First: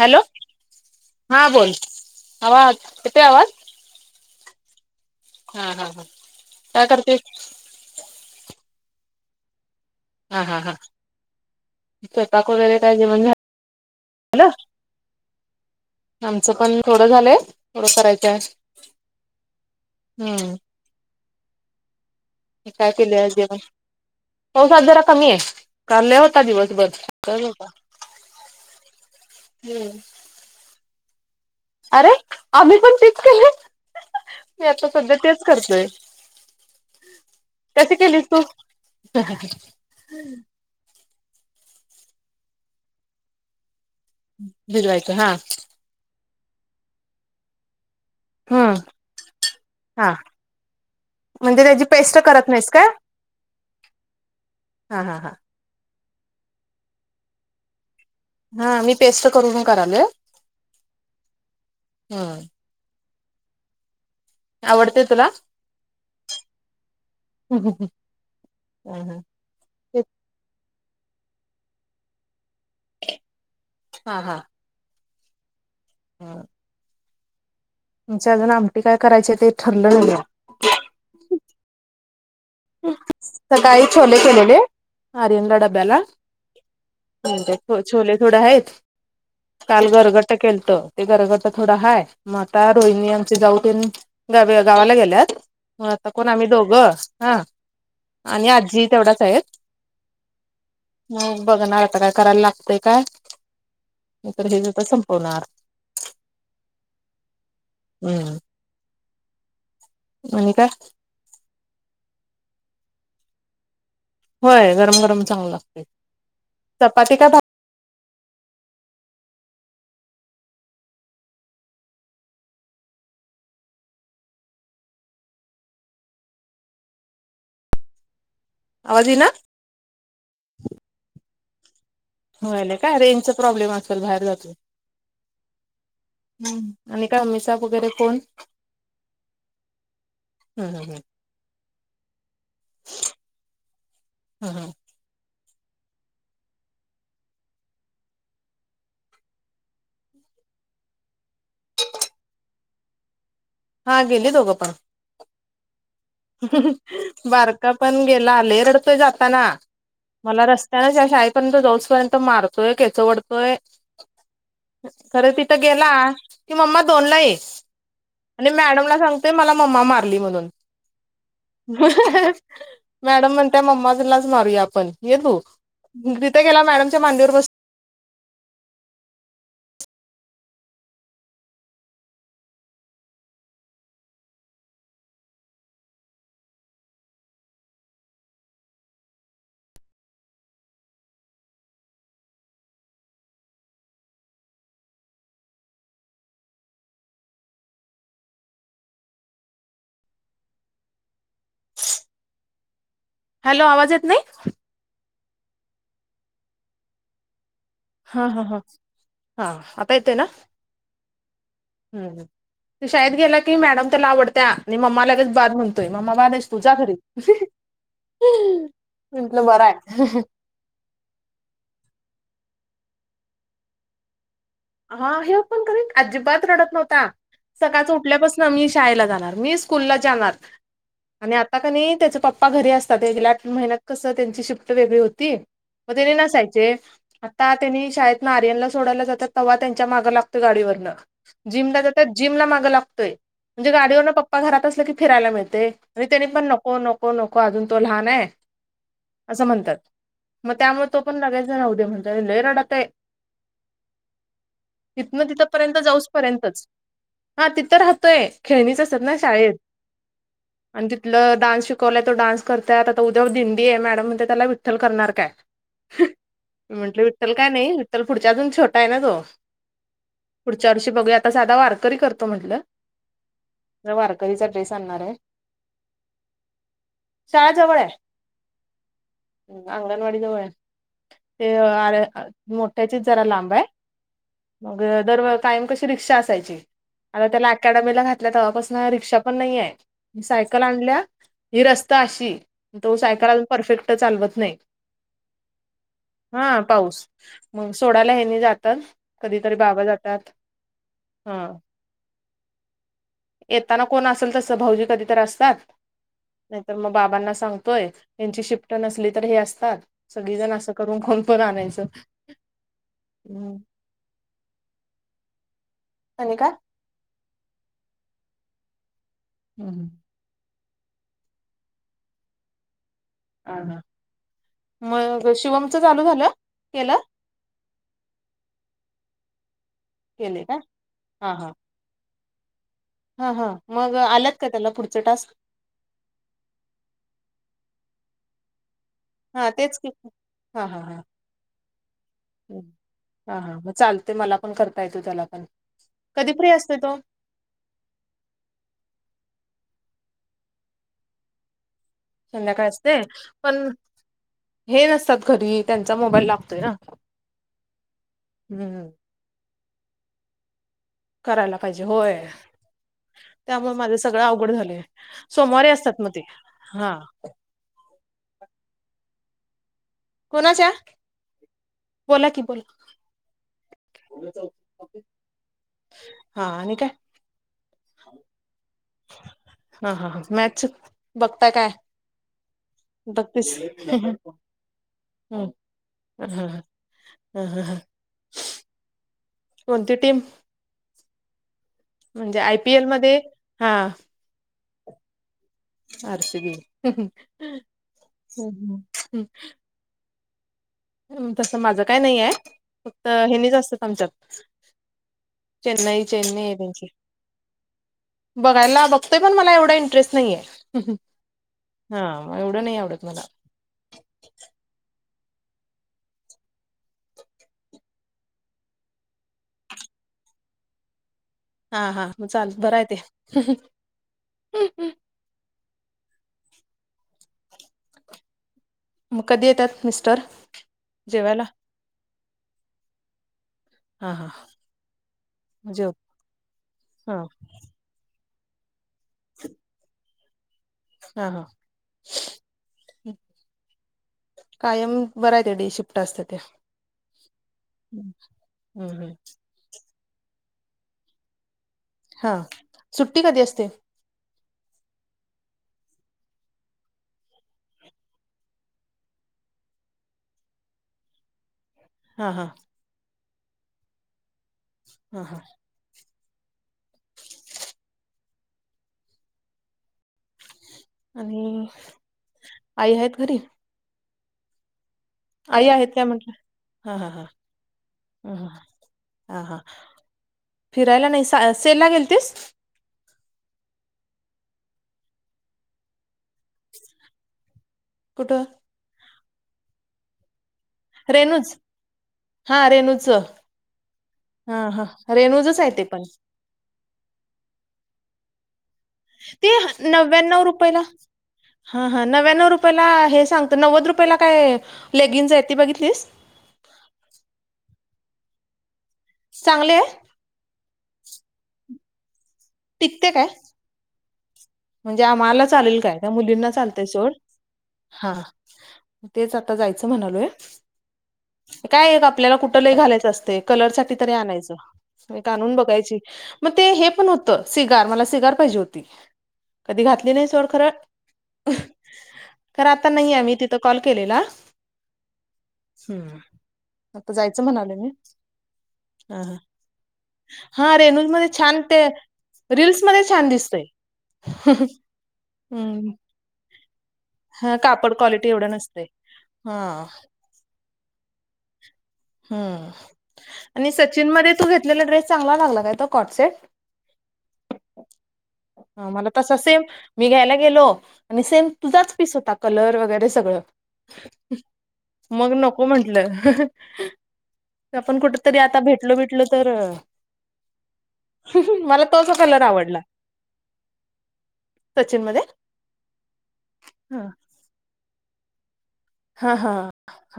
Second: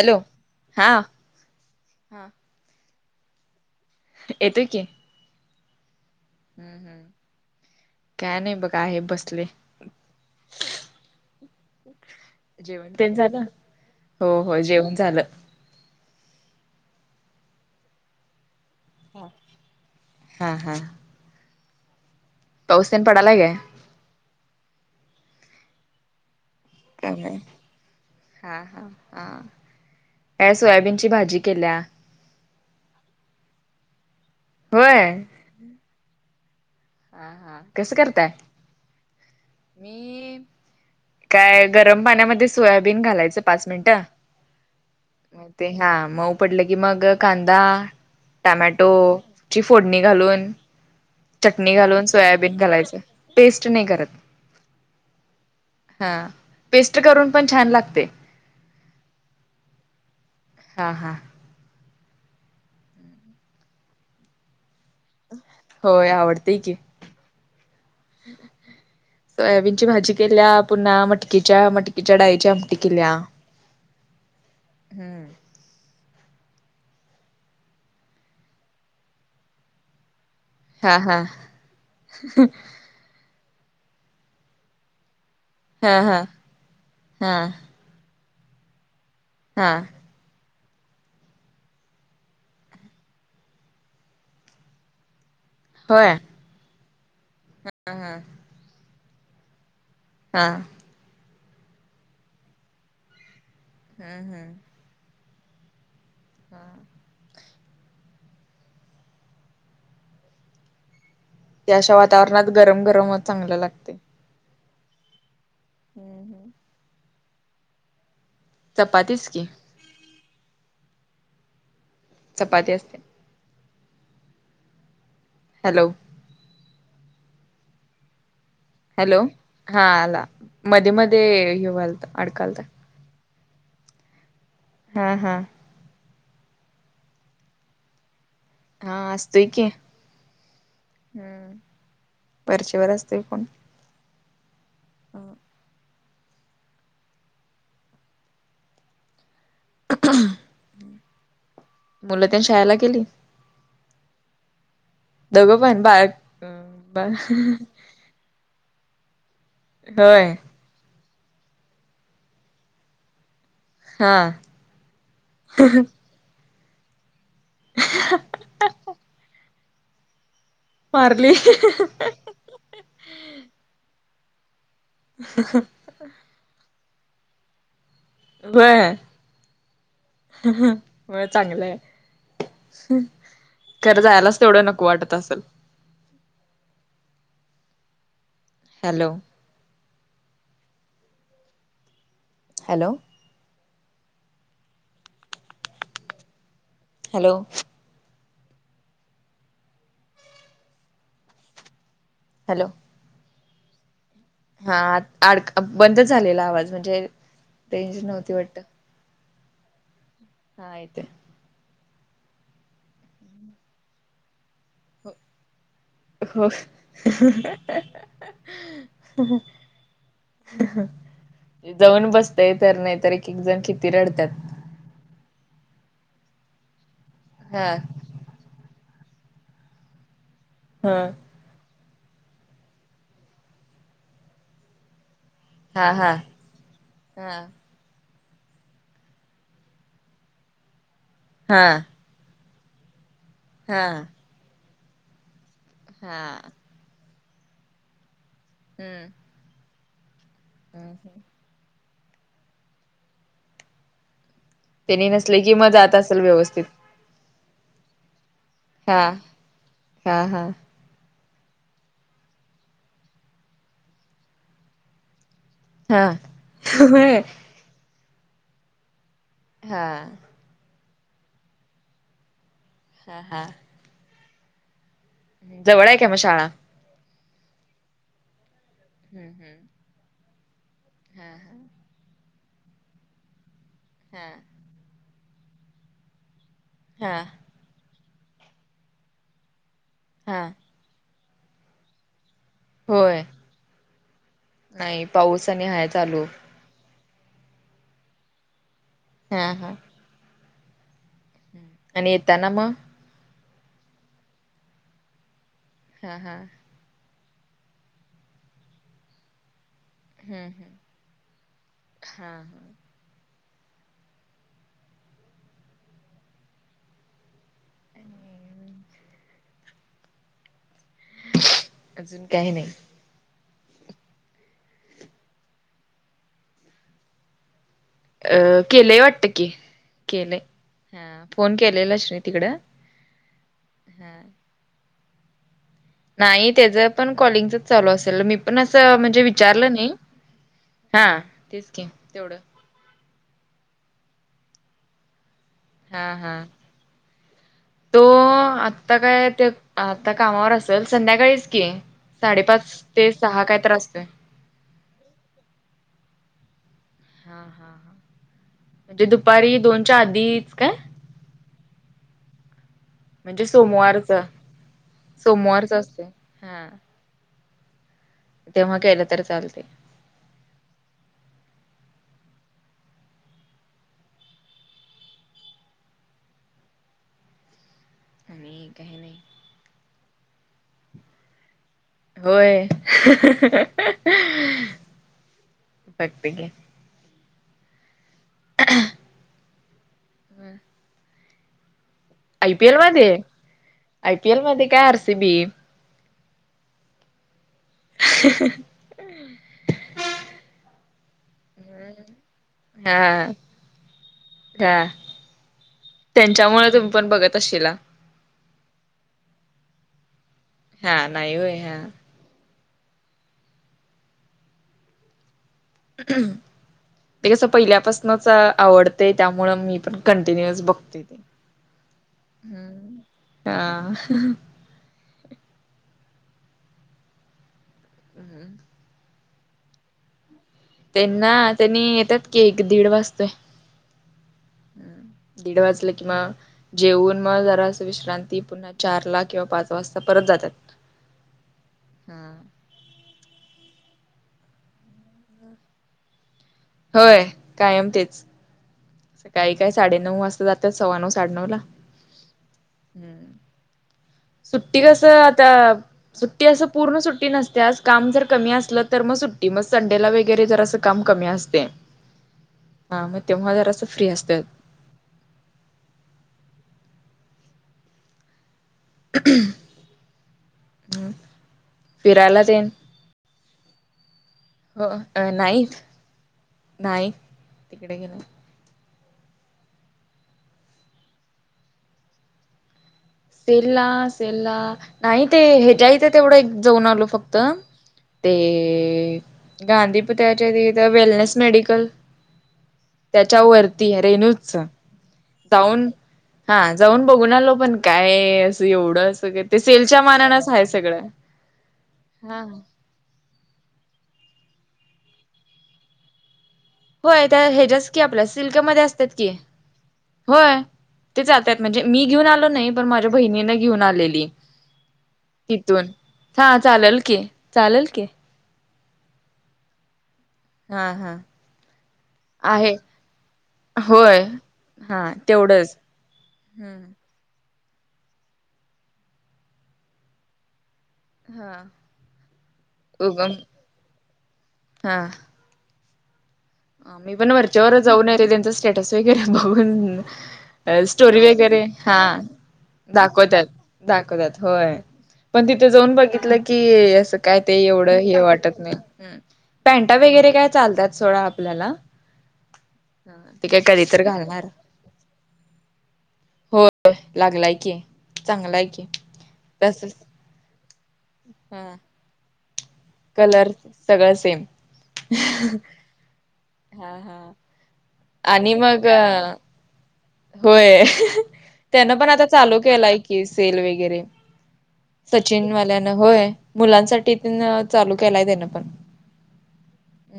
Hello हा हा बोल हा. आवाज येतोय आवाज. येतोय की. हा हा हा, काय करते ''हं''हं'' काय नाई बघ आहे बसलेय. हा हा हा, स्वयंपाक वैगरे काय जेवण झालं हो झालं. हो जेवण झालं. आमचं पण थोडं झालंय थोडं करायचं अजून. हा हा हा, मग काय पाऊस तेन केलं आज पडालाय काय? जेवण पावस आज जरा कमी ए काल लई होता दिवसभर. काल होता काय सोयाबीनची भाजी केलीया. अरे आम्ही पण तेच केलंय मी आता होय. सध्या तेच करतोय. हा हा. कशी कसं केलीस करताय? तू. मी काय गरम पाण्यामध्ये सोयाबीन घालायचं पाच मिनिटं. भिजवायचं हा. मग ते हा मऊ पडलं की मग कांदा. हम्म टॅमॅटोची फोडणी हा घालून. म्हणजे चटणी त्याची घालून पेस्ट करत सोयाबीन नाहीस काय घालायचं पेस्ट नाही करत. हा हा हा हा पेस्ट करून पण छान लागतंय. हा मी पेस्ट करून करायलोय. हा हा, ह, आवडते तुला. होय आवडतेय की. सोयाबीनची भाजी केल्या पुन्हा मटकीच्या मटकीच्या डाळीची आमटी केल्या. हा हा, हम्म. [unintelligible] आमची अजून आमटी काय करायची ते ठरलं नाईये. हा हा हं. सकाळी छोले केलेले आर्यंनला हा डब्याला हा हा छोले थोडे हायत हा काल गरगट केलतं ते गरगटं थोडं हाय मग आता रोहिणी आमची जाऊ तेन गावी -गावाला गेल्यात म आता होय कोण आम्ही दोघ हा हा हा. आणि आजी तेवढच हायत. हा. हम् बघणार आता काय करायला लागतंय काय हम्म नाय तर हेज्यातच संपवणार. हा. हम्म. आणि काय? ह्या अशा वातावरणात गरम गरमच चांगलं लागतंय. होय गरम गरम चांगलं लागतंय. [unintelligible] चपाती का भा चपातीच की. चपाती असतिया. हॅलो. आवाज हॅलो येईना हा आला मध्ये मध्ये हे व्हायलाता अडकाय व्हायलय काय रेंजचा प्रॉब्लेम असल बाहेर जातोय. हा हा. हम् आणि काय मम्मी चा वगैरे फोन? हा असतोय की हम्म हम्म हम् वरचीवर असतोय फोन. [unintelligible] [inaudible] मुलं तेन शाळेला गेली? हा गेली दोघं पण. दोघं पण बा बारका पण गेला लय रडतोय जाताना होय मला रस त्यान शाळेपर्यंत जाऊस पर्यंत मारतोय केस ओढतोय. हा खरं तिथं गेला कि मम्मा दोनला ये. आणि मॅडमला सांगतोय मला मम्मा मारली म्हणून. मारली मॅडम म्हणतिया मम्मालाच मारूया आपण ये तु. तिथ गेला मॅडमच्या मांडीवर बस व्हय व्हय चांगलंय. खरं जायलाच तेवढं नको वाटत असल. Hello. Hello. Hello. Hello. Hello आवाज येत नाही. हा आत आड बंद झालेला आवाज म्हणजे रेंज हा नव्हती हा वाटत हा हा, आता येतोय ना? हां येतोय. ह, तो शाळेत गेला की मॅडम त्याला आवडत्या आणि मम्मा लगेच बाद म्हणतोय, मम्मा बाद हो आहेस तु जा घरी. म्हटलं बरराय. जाऊन बसतय तर, नायतर एक एक जण किती रडत्यात. हा हे पण खरय अजिबात रडत नव्हता, हा सकाळचा उठल्यापास न मी शाळेला जाणार, मी स्कूलला ज्याणार. हां आणि आता क णी त्याच पप्पा घरी असतात, गेल्या आठ महिन्यात कसं त्यांची शिफ्ट वेगळी होती. हा म हा त्यानी नसायचे, हा आता त्यांनी शाळेतन आर्यनला सोडायला जातात. तवा त्यांच्या माग लागतोय गाडीवरन, जिमला हा जातात जिम ला माग लागतोय, म्हणजे हा गाडीवरनं पप पप्पा घरात असलं की फिरायला मिळतय, आणि हा त्यानी पण नको नको नको अजून तो लहान हाय. हम्म असं म्हणतात, म त्यामुळ तो पण लगेच राहूदे म्हणतंय लय रडतय. त्यांनी इथनं नसले तिथं की मग पर्यंत जात जाऊच असेल व्यवस्थित पर्यंतच, हा तिथं राहतय. खेळणीच असतात हा ना शाळेत. हा हा आणि तिथलं डान्स शिकवलाय तो डान्स करतंय आता त उद्या दिंडी ये मॅडम म्हणतात त्याला विठ्ठल करणार काय? हा मी म्हटलं होय विठ्ठल काय नाय विठ्ठल पुढच्या अजून छोटा आहे ना तो. हा पुढच्या वर्षी बघूया आता साधा वारकरी करतो म्हटलं. हा हा. म वारकरीचा ड्रेस आणणारये. जवळ आहे का म शाळा? शाळा जवळ ये हम्म हम्म अंगणवाडी जवळ ये. हा ते आरे अ मोठ्याचीच जरा लांब ये. हा मग दर कायम कशी रिक्षा असायची हा हा आता त्याला अकॅडमीला घात तल्या तवापासनां रिक्षा पण नाहीये हा सायकल आणल्या ही रस्ता अशी तो होय सायकल अजून परफेक्ट चालवत नाही. नाही पाऊस आणि हाय चालू हा पाऊस मंग सोडाला ह्यांनी जातात हा कधीतर हा बाबा जात तात हा आणि येताना म येताना कोण असल तसं भाऊजी कधी तर असतात. हा हा नायतर म बाबांना सांगतोय त्यांची शिफ्ट नसली तर हे असतात. सगळी हम्म जण असं हम्म करून कोण पण आणायचं. हा हा हम् आणि काय हं हम्म अजून काही नाही. हां. हां. मग शिवमच चालू झालं? केल? अ. केलंय वाटत की. केलंय केले का ह. हा हा फोन केलेला श्रुती कडं हा हा. मग आल्यात का त्याला पुढचे टास्क? नाही त्याच पण कॉलिंगचच चालू असेल. मी पण असं म्ह- हा विचारलं तेच की नाही. हा. तेच की तेवढ. हा हा. मग चालते. मला पण करता येतो त्याला पण. हा कधी हा. फ्री असते तो तो आत्ता काय? ते आता कामावर असेल संध्याकाळीच की. संध्याकाळी साडेपाच असते ते सहा कायत पण असतोय. हे नसतात घरी. त्यांचा मोबाईल लागतोय ना? हा. हा. हा. हम्म म्हणजे दुपारी दोनच्या आधीच काय? करायला पाहिजे. होय. म्हणजे त्यामुळे माझं सोमवारच सगळं अवघड झालय. सोमवारी सोमवारच असतात असते मग ते हा. तेव्हा केलं तर चालतय. कुणाचा? बोला की बोला. हा आणि काय? आणि काहीनाही. हा. हा. हा. मॅचच बघताय काय? होय. बघतीस हं. बघते की. ह हा ह. ह कोणती टीम? बर म्हणजे आय पी एल मध्ये, हा. पी एल मध्ये का R C B? R C B. तसं माझं काय नाही आहे. हा फक्त हेनी जा असतं आमच्यात. हा चेन्नई चेन्नईए त्यांच्यामुळे त्यांची. तुम्ही पण बघत असशीला बघायला बघते पण मला एवढा इंटरेस्ट नाहीेए. हा नाही होय हा हं. एवढं नाही आवडत मला. हम्म ते कसं पहिल्यापासूनच आवडते त्यामुळ मी पण कंटिन्युअस बघते ते. हा हा मग चाल बरं हं. आहे ते हां. हम्म. मग कधी येतात मिस्टर? त्यांना, जेवायला त्यांनी येतात की एक दीड वाजतोय. हां. हां. हं. दीड वाजलं की म, हा जेवून मग जरास विश्रांती पुन्हा- चार ला किंवा पाच वाजता परत जातात. हा. हा. हा. कायम बराय ते डी शिफ्ट असता त्या. होय. कायम तेच. सकाळी काय साडेनऊ वाजता जातात. सव्वा नऊ साडेनऊ ला. हा. सुट्टी कधी असते? सुट्टी कसं आता सुट्टी असं पूर्ण सुट्टी नसते. आज काम जर कमी असलं तर मग सुट्टी. मग संडेला वगैरे जर असं काम कमी असत. पे हा. हां. हा म तेव्हा जरासं फ्री असते. ह. ह. ह्. आणि फिरायला तेन आई आहेत घरी हो नाही आई आहेत काय म्हटलं? ह ह नाही ह. तिकडे गेलं ह ह ह. हा. हा. फिरायला नाही स सेलला गेल तेस? सेलला सेलला. नाही ते हेज्या इथ ते तेवढं जाऊन आलो फक्त. कुठं? ते गांधी [unintelligible] त्याच्या वेलनेस रेणूज? मेडिकल. हां रेणूचं. त्याच्या वरती रेनूच. हां हां रेणूजच आहे ते जाऊन पण. हा जाऊन बघून आलो पण काय असं एवढं असं ते सेलच्या नव्यानऊ मानानच आहे रुपयला, सगळं ह ह हा नव्यानऊ रुपला हे सांग तर नव्वद रुपयाेला काय, लेगिंगजे ती बघितलीस? होय त्या ह्याच्यास की आपल्या सिल्कमध्ये असतात की. चांगली आहे? होय ते जातेत. म्हणजे मी घेऊन आलो नाही. पण माझ्या टिकते काय? बहिणीने घेऊन आलेली. म्हणजे आम्हाला चालेल तिथून काय? त्या मुलींना हा चालतेय चालेल सोड. की चालेल की हा हा. तेच आता जायचं म्हणालोय. हा, हा. काय आपल्याला कुठ आहे लई घालायचं असतय. कलर साठी तरी होय आणायचं. हा एक आनून तेवढंच बघायची. मग ते हे पण हम्म होतं. सिगार. मला सिगार पाहिजे होती. कधी घातली नाही सोड खरं. हा खर आता नाहीये. उगम मी तिथं कॉल केलेला. हम्म. आता आम्ही पण जायचं म्हणाले वरच्यावर मी जाऊन रे त्यांचा स्टेटस ह वगैरे हा बघून. स्टोरी वगैरे हा. रीलसमध्ये छान दाखवतात दिसतय. दाखवतात. होय पण तिथे जाऊन बघितलं की असं काय हा ते कापड एवढं हे क्वालिटी एवढं वाटत नाही. नसते हा पॅनटा वगैरे काय चालतात सोडा आपल्याला. हम्म ते काय आणि कधी तर सचिनमध्ये घालणार तू घेतलेला ड्रेस चांगला लागला काय? तो कॉटसेट. होय लागलाय की चांगलाय की ह मला तसा सेम तसच मी घ्यायला गेलो. आणि सेम हा तुझाच पीस होता. कलर वगैरे. ते सगळ. कलर सगळं सेम मग नको म्हंटलं. हा हा आपण कुठ तरी आणि आता मग भेटलो बीटलो तर होय. मला त्यान पण तोच आता कलर चालू आवडला केलाय की, सेल वगैरे. सचिन वाल्यान होय. मुलांसाठी तेन चालू केलाय त्यान पण. ह ह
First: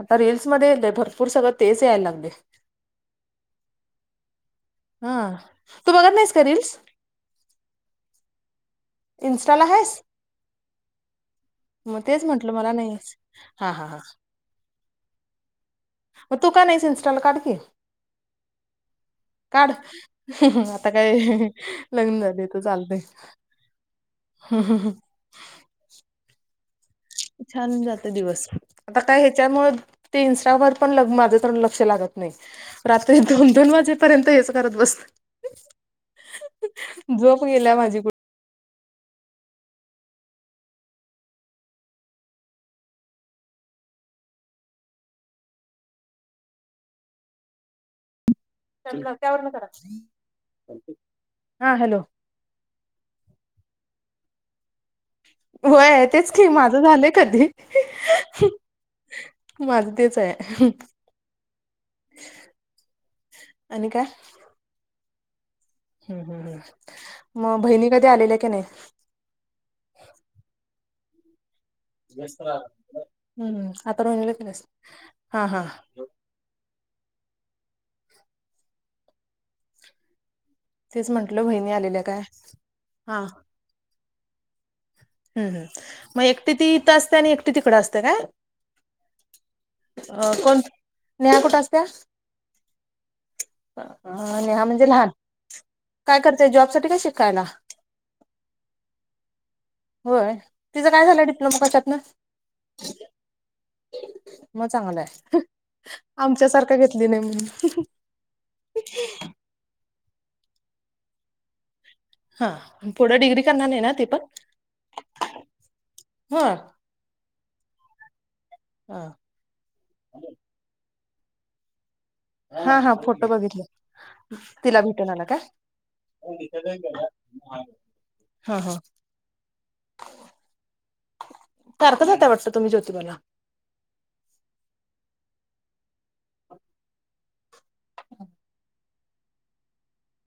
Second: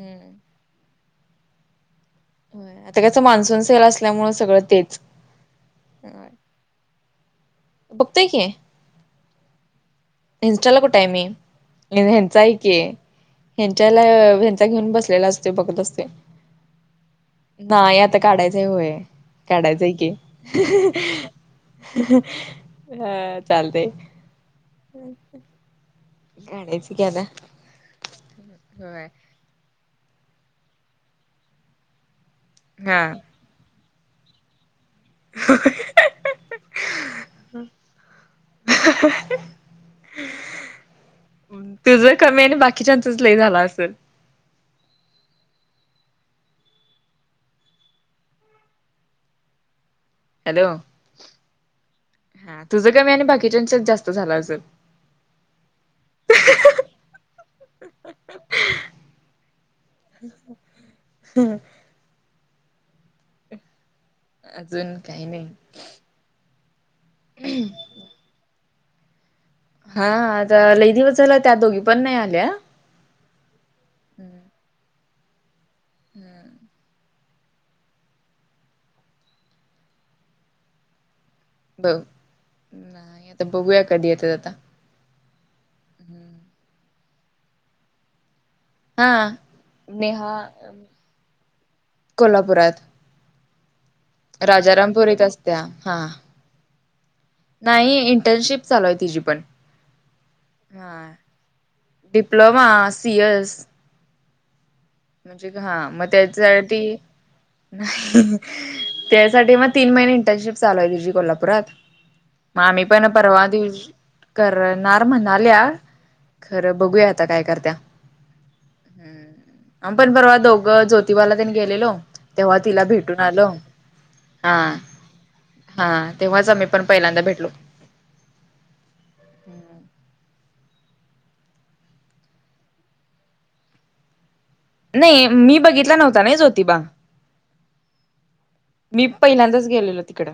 आता रीलसमध्ये भरपूर सगळं तेच यायला लागले. आता त्याच मान्सून सेल असल्यामुळें सगळं तेच. हा तू बघत नाहीस का रीलस? बघतेय की. इनस्टाला हायेस? इनस्टाला कुठय मी. हेनच म्हंटलं हाये मला की. नाहीस हा हा हा हच्याला ह्यांचा घेऊन बसलेला असतो. बघत असतो. मग तू का नाहीस इन्स्टाला काढ की नाहीं आंता काढायचं होयं काढ काढायचंय की आता काय लग्न हं चालतंय. हम्मं हम्मं हं. अच्छा! ग. [unintelligible] छान जांते दिवस आंता होय कायं त्यांच्यामुळे ते इन्स्टावरं पणं माझं तरण लक्षं लागतं. नाहीं हा. रात्री दोन दोन वाजेपर्यंत हेचं करतं बसते. झोंप गेल्यां माझी कुठे [inaudible] [unintelligible] तुझं कमी आणि बाकी नसतं लई झांला असेल. त्यांवर करां नाहीं. हॅलो हां तुझं कमी आणि बाकीच्यांच्या चं जास्तं झालं असलं व्हयं कि तेचं खी माझं झालंय कधीं माझं तेचं आहे. आणि कां अजूंन कांहीं नाहीं. हंम हम्मं मंग बहिणी कधी आलेल्यां की नाहीं. हां आंता लई दिवसं झांला त्यां दोघी. पण नाही आल्या हम्मं आंता म्हलं हां हां. हम्मं तेचं म्हंटल बहिणी आलेल्यां कायं हां. बघूंया कधीं येतांत आंता. हम्मं हं मंग एकटी तीथं असते आणि एकटे तिकडं असते कायं. हां नेहां कोण नेहा कुठं असत्या कोल्हांपुरांत. राजारामंपुरीत असत्यां हां. ते जॉब सांठी कायं शिकायंला. नाहीं इंटर्नशिप चालूं आहे तिची पणं. होय तिचं काय हां झालं डिप्लोमा कशातनं डिप्लोमा सीएस. मंग चांगलंय आहे म्हणजे हां मंग त्यांच्या आमच्यासारखं घेतली नाही म्हणून नाहीं. त्यांसाठी मंग तीन महिने इंटर्नशिप चालूं आहे तुझी कोल्हांपुरात. मंग आम्हीं हा पणं पुढं डिग्री पर्वा करणार दिऊं नाही ना ती पण करणारं म्हणाल्यां ह खरं बघूंया. आंता कायं करत्यां. हां. पणं पर्वा दोघं ज्योतिबालां त्यांनी गेलेलो तेंव्हा हा तिलां हा भेटूंन फोटो आलो. बघितले हां तिला भेटून आला काय हां तेव्हांच आम्हीं पणं पहिल्यांदा भेटलो. हां हां फारख जातं वाटतं तुम्हीं ज्योतिबांला. नाहीं मी बघितलं नव्हतां नां ज्योतिबां. मी पहिल्यांदाच गेलेलो तिकडं.